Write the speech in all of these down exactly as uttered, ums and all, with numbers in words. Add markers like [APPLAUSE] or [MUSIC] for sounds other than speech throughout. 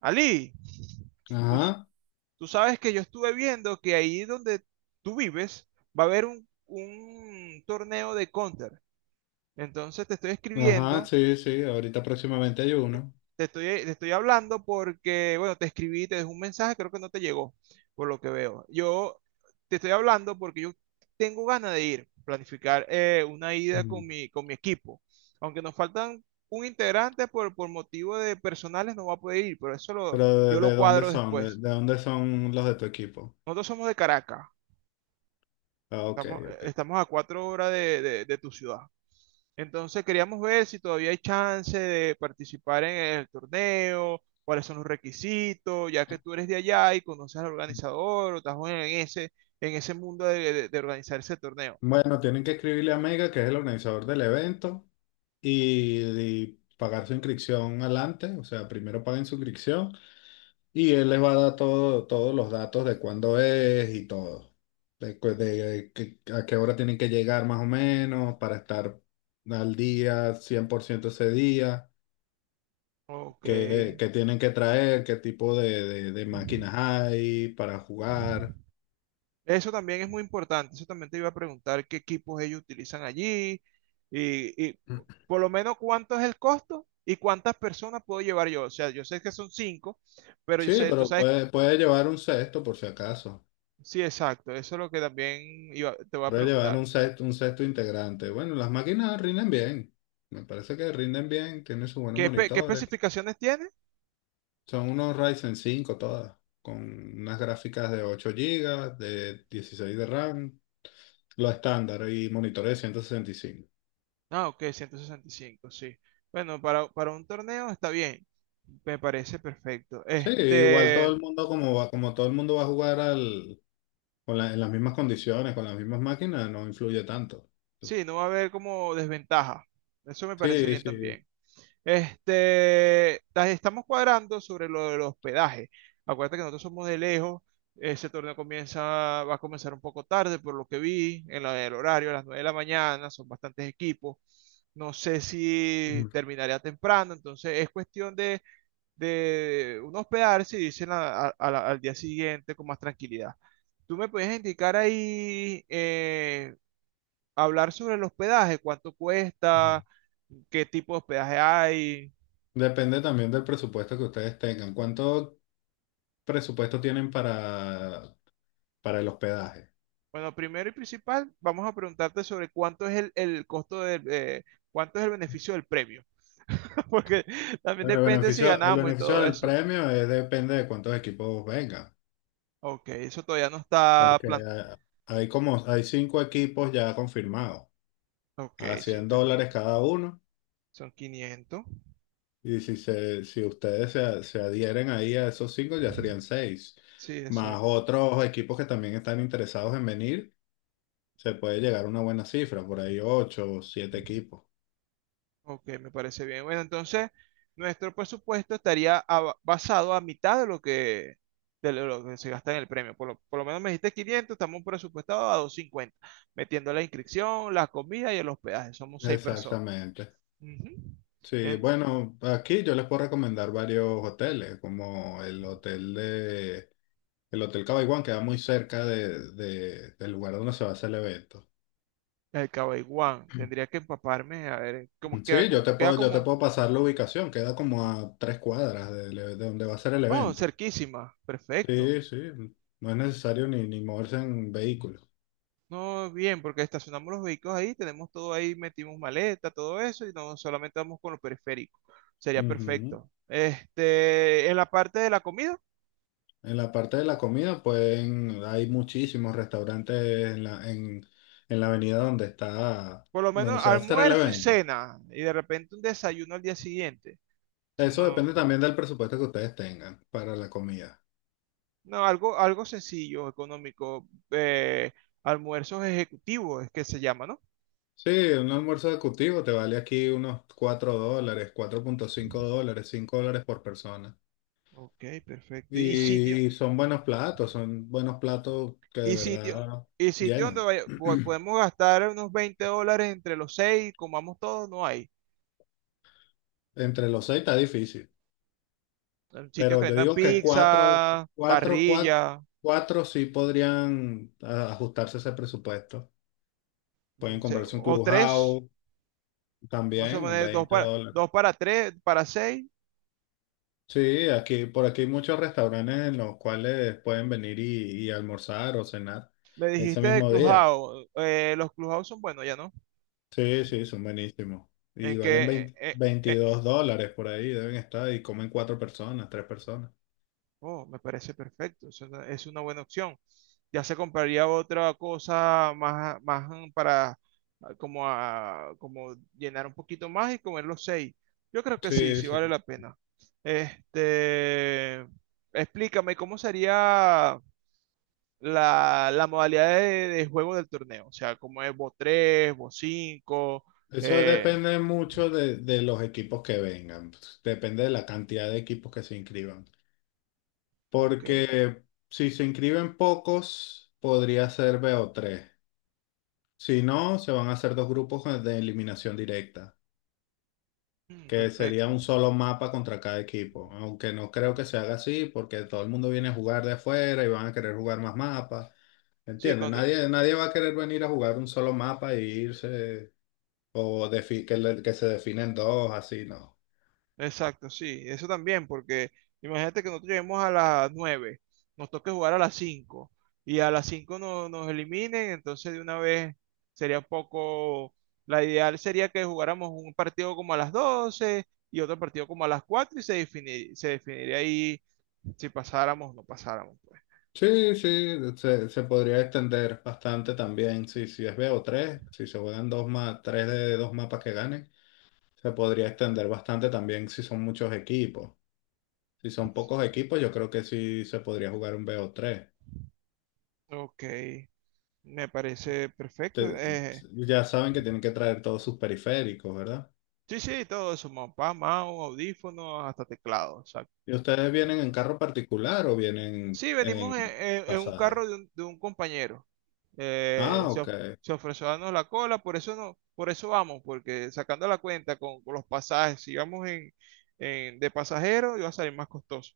Ali, tú, Ajá, tú sabes que yo estuve viendo que ahí donde tú vives va a haber un, un torneo de Counter. Entonces te estoy ajá, escribiendo, sí, sí, ahorita próximamente hay uno. te estoy, te estoy hablando porque, bueno, te escribí, te dejé un mensaje, creo que no te llegó, por lo que veo. Yo te estoy hablando porque yo tengo ganas de ir, planificar eh, una ida Mm. con mi, con mi equipo. Aunque nos faltan un integrante por, por motivo de personales, no va a poder ir, pero eso lo, Pero ¿de, yo lo de dónde cuadro son? ¿De, después. de dónde son los de tu equipo? Nosotros somos de Caracas, Ah, ok, estamos, ok. estamos a cuatro horas de, de- de tu ciudad. Entonces queríamos ver si todavía hay chance de participar en el torneo, cuáles son los requisitos, ya que tú eres de allá y conoces al organizador o estás en ese, en ese mundo de, de- de organizar ese torneo. Bueno, tienen que escribirle a Mega, que es el organizador del evento, y, y pagar su inscripción adelante, o sea, primero paguen su inscripción y él les va a dar todo, todos los datos de cuándo es y todo, de, cu- de que- a qué hora tienen que llegar más o menos para estar al día, cien por ciento ese día. Ok. ¿Qué, qué tienen que traer? ¿Qué tipo de, de- de máquinas hay para jugar? Eso también es muy importante. Eso también te iba a preguntar qué equipos ellos utilizan allí y, y por lo menos cuánto es el costo y cuántas personas puedo llevar yo. O sea, yo sé que son cinco. Pero yo Sí, sé, tú pero sabes, puede, puede llevar un sexto por si acaso. sí, exacto. Eso es lo que también iba- te voy a Puede llevar preguntar. un sexto, un sexto integrante. Bueno, las máquinas rinden bien. Me parece que rinden bien, tienen sus buenos ¿Qué, espe- qué monitores. especificaciones tiene? Son unos Ryzen cinco todas, con unas gráficas de ocho gigas de dieciséis de RAM, lo estándar y monitores de ciento sesenta y cinco Ah, ok, ciento sesenta y cinco, sí. Bueno, para, para un torneo está bien. Me parece perfecto. Sí, igual Este, todo el mundo como va, como todo el mundo va a jugar al, con la- en las mismas condiciones, con las mismas máquinas, no influye tanto. sí, no va a haber como desventaja. Eso me parece Sí, bien sí. también. Este, las estamos cuadrando sobre lo del hospedaje. Acuérdate que nosotros somos de lejos. Ese torneo comienza, va a comenzar un poco tarde, por lo que vi, en la del horario, a las nueve de la mañana, son bastantes equipos. No sé si terminaría temprano, entonces es cuestión de, de uno hospedarse y dicen a- a- a la- al día siguiente con más tranquilidad. ¿Tú me puedes indicar ahí, eh, hablar sobre el hospedaje, cuánto cuesta, qué tipo de hospedaje hay? Depende también del presupuesto que ustedes tengan. ¿Cuánto presupuesto tienen para, para el hospedaje? Bueno, primero y principal, vamos a preguntarte sobre cuánto es el, el costo del, eh, cuánto es el beneficio del premio, [LAUGHS] porque también Bueno, el depende si beneficio, el ganamos y beneficio todo del eso. Pues. premio es, depende de cuántos equipos vengan, Ok, eso todavía no está porque plan... hay como hay cinco equipos ya confirmados, Ok, a 100 cinco dólares equipos, cada uno, son quinientos. y si, se, si ustedes se, se adhieren ahí a esos cinco, ya serían seis, Sí, más exacto. otros equipos que también están interesados en venir. Se puede llegar a una buena cifra, por ahí ocho o siete equipos. Ok, me parece bien. Bueno, entonces, nuestro presupuesto estaría a- basado a mitad de lo que, de lo que se gasta en el premio. Por lo, por lo menos me dijiste quinientos, estamos presupuestados a doscientos cincuenta, metiendo la inscripción, la comida y el hospedaje. Somos seis personas. Exactamente. Ujú. Sí, En bueno, aquí yo les puedo recomendar varios hoteles, como el hotel de el Hotel Cabaiguán, que queda muy cerca de, de- del lugar donde se va a hacer el evento. el Cabaiguán. Tendría que empaparme, a ver, eh, como queda Sí, yo como, te queda puedo, yo te como, puedo pasar la ubicación, queda como a tres cuadras de, de donde va a ser el oh, evento. cerquísima. Perfecto. Sí, sí, no es necesario ni, ni moverse en vehículo. No, bien, porque estacionamos los vehículos ahí, tenemos todo ahí, metimos maleta, todo eso, y no solamente vamos con lo periférico. Sería Ujú. perfecto. Este, en la parte de la comida, En la parte de la comida, pueden, hay muchísimos restaurantes en la, en, en la avenida donde está, por lo donde menos se va a hacer el almuerzo y evento. cena, y de repente un desayuno al día siguiente. Eso Eso no, depende también del presupuesto que ustedes tengan para la comida. no, algo, algo sencillo, económico, eh, almuerzos ejecutivos es que se llama, ¿no? Sí, un almuerzo ejecutivo te vale aquí unos cuatro dólares, cuatro punto cinco dólares, cinco dólares por persona. Ok, perfecto. ¿Y sitio? Y son buenos platos, son buenos platos que de ¿Y sitio? verdad ¿Y sitio donde llenan. vaya- po- [CLEARS THROAT] podemos gastar unos veinte dólares entre los seis y comamos todos? No hay. Entre los seis está difícil. Eh, Sitios Pero que yo vendan digo que cuatro, pizza, cuatro, cuatro, barrilla cuatro sí podrían ah, ajustarse a ese presupuesto. Pueden mm, se- comprarse un o tres. clubhouse Vamos a también, un poner dos veinte para, dólares. dos para tres, para seis. Sí, aquí, por aquí hay muchos restaurantes en los cuales pueden venir y, y almorzar o cenar Me ese dijiste de mismo día. Clubhouse. Eh, los Clubhouse son buenos ya, ¿no? Sí, sí, son buenísimos. Y ¿En valen qué, eh, veinte eh, eh, veintidós dólares por ahí, deben estar, y comen cuatro personas, tres personas. oh, me parece perfecto, es una, es una buena opción. Ya se compraría otra cosa más, más mm, para ah, como, a- como llenar un poquito más y comer los seis. Yo creo que sí, Sí, sí vale sí. la pena. Este, explícame cómo sería la, la modalidad de, de juego del torneo, o sea, como es, vos tres, vos cinco? Eso Eh, depende mucho de, de los equipos que vengan, depende de la cantidad de equipos que se inscriban. ok, Porque si se inscriben pocos, podría ser B o tres Si no, se van a hacer dos grupos de eliminación directa, mm, que sería perfecto. un solo mapa contra cada equipo. Aunque no creo que se haga así, porque todo el mundo viene a jugar de afuera y van a querer jugar más mapas. Sí, ¿Entiendes? con- Nadie, nadie va a querer venir a jugar un solo mapa e irse, o defi- que, le- que se definen dos, así no. exacto, sí, eso también, porque imagínate que nosotros lleguemos a las nueve, nos toque jugar a las cinco y a las cinco no- nos eliminen, entonces de una vez sería un poco, la ideal sería que jugáramos un partido como a las doce y otro partido como a las cuatro y se defini- se definiría ahí si pasáramos o no pasáramos, pues. Sí, sí, se, se podría extender bastante también. Si, si es bo tres si se juegan dos más, tres de dos mapas que ganen, se podría extender bastante también si son muchos equipos. Si son pocos equipos, yo creo que sí se podría jugar un bo tres Ok, me parece perfecto. Te- Eh, ya saben que tienen que traer todos sus periféricos, ¿verdad? sí, sí, todo eso, mapa, mouse, audífonos, hasta teclado, exacto. ¿Y ustedes Ujú. vienen en carro particular o vienen Sí, venimos en, en en- en un pasaje? carro de un, de un compañero. Eh, Ah, se, ok. of- se ofreció a darnos la cola, por eso no, por eso vamos, porque sacando la cuenta con, con los pasajes, si vamos en, en- de pasajero, iba a salir más costoso.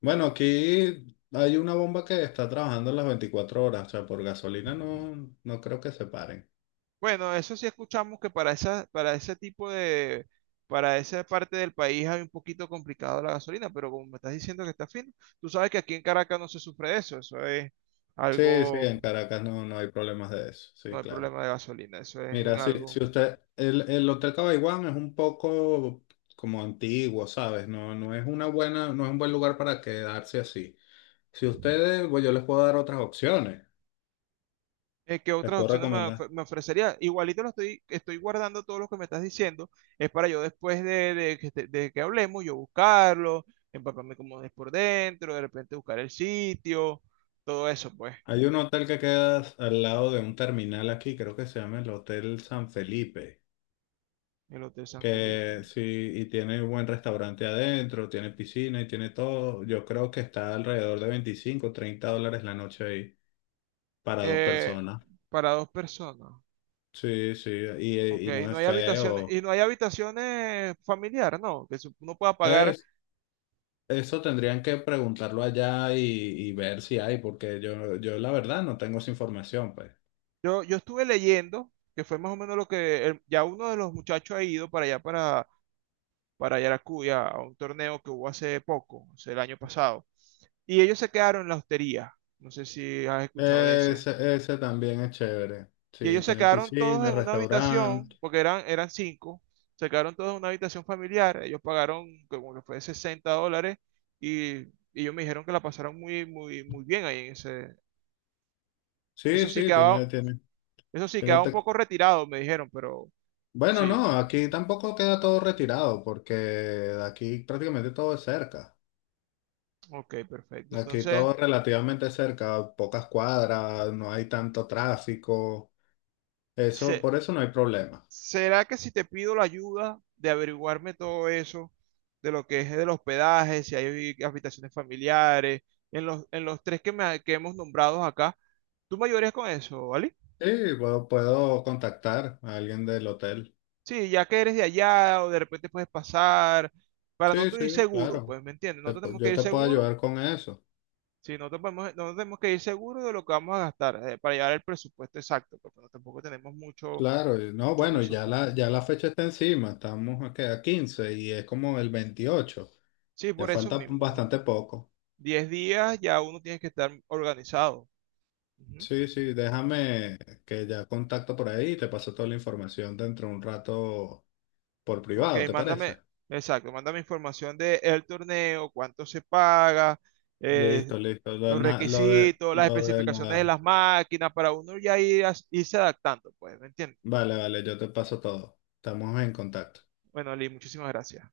Bueno, aquí hay una bomba que está trabajando las veinticuatro horas, o sea, por gasolina no, no creo que se paren. Bueno, eso sí escuchamos que para esa, para ese tipo de, para esa parte del país hay un poquito complicado la gasolina, pero como me estás diciendo que está fino, tú sabes que aquí en Caracas no se sufre de eso, eso es Sí, sí, algo, en Caracas no, no hay problemas de eso, no sí, hay claro. problema de gasolina, eso es Mira, si, algo si usted, el, el Hotel Cabaiguán es un poco como antiguo, ¿sabes? No, no es una buena, no es un buen lugar para quedarse así. Si ustedes, pues yo les puedo dar otras opciones, eh, ¿qué les otras puedo opciones me, recomendar. of- me ofrecería? Igualito lo estoy, estoy guardando todos los que me estás diciendo, es para yo después de, de que te- de que hablemos, yo buscarlo, empaparme como es por dentro, de repente buscar el sitio, todo eso, pues, Hay un hotel que queda al lado de un terminal aquí, creo que se llama el Hotel San Felipe, el Hotel San Felipe. que sí, y tiene un buen restaurante adentro, tiene piscina y tiene todo. Yo creo que está alrededor de veinticinco treinta dólares la noche ahí para dos Eh, personas. para dos personas, Sí, sí, ok, y, y no no es hay habitaciones, feo. y no hay habitaciones familiares, no, que su- uno pueda pagar. Es, eso tendrían que preguntarlo allá y, y ver si hay, porque yo, yo la verdad no tengo esa información, pues. Yo, yo estuve leyendo, que fue más o menos lo que el- ya uno de los muchachos ha ido para allá, para para Yaracuya a un torneo que hubo hace poco, o sea, el año pasado. Y ellos se quedaron en la hostería. No sé si has escuchado de ese. Ese, ese también es chévere. Y Sí, ellos se tiene quedaron todos piscina, en una restaurante. habitación, porque eran, eran cinco. Se quedaron todos en una habitación familiar. Ellos pagaron como que fue sesenta dólares y, y ellos me dijeron que la pasaron muy, muy, muy bien ahí en ese. Sí, Eso sí sí, quedaba, tiene, tiene, eso sí tiene quedaba un poco retirado, me dijeron, pero Bueno, sí. no, aquí tampoco queda todo retirado porque de aquí prácticamente todo es cerca. Ok, perfecto. Aquí Entonces, todo es relativamente cerca, pocas cuadras, no hay tanto tráfico. Eso, se- Por eso no hay problema. ¿será que si te pido la ayuda de averiguarme todo eso, de lo que es del hospedaje, si hay habitaciones familiares, en los, en los tres que, me- que hemos nombrado acá, tú me ayudarías con eso, vale? Sí, puedo, puedo contactar a alguien del hotel. Sí, ya que eres de allá o de repente puedes pasar, para no Sí, tú ir sí, seguro, claro. pues, ¿me entiendes? No Te pu- tenemos que yo ir te puedo seguro, ayudar con eso. sí, no te podemos- no tenemos que ir seguro de lo que vamos a gastar eh, para llegar al presupuesto exacto, porque no- tampoco tenemos mucho, Claro, y no, mucho bueno, y ya presupuesto. la, ya la fecha está encima. Estamos a, ¿qué?, a quince y es como el veintiocho. Sí, Ya por eso falta mismo, bastante poco. diez días ya uno tiene que estar organizado. Ujú. Sí, sí, déjame que ya contacto por ahí y te paso toda la información dentro de un rato por Ok, privado, ¿te parece? mándame, exacto, mándame información de el torneo, cuánto se paga, eh, Listo, listo. Lo, de los na- lo de, requisitos, las lo de especificaciones de la... las máquinas, para uno ya ir, as- irse adaptando, pues, ¿me entiendes? Vale, vale, yo te paso todo. Estamos en contacto. Bueno, Lee, muchísimas gracias.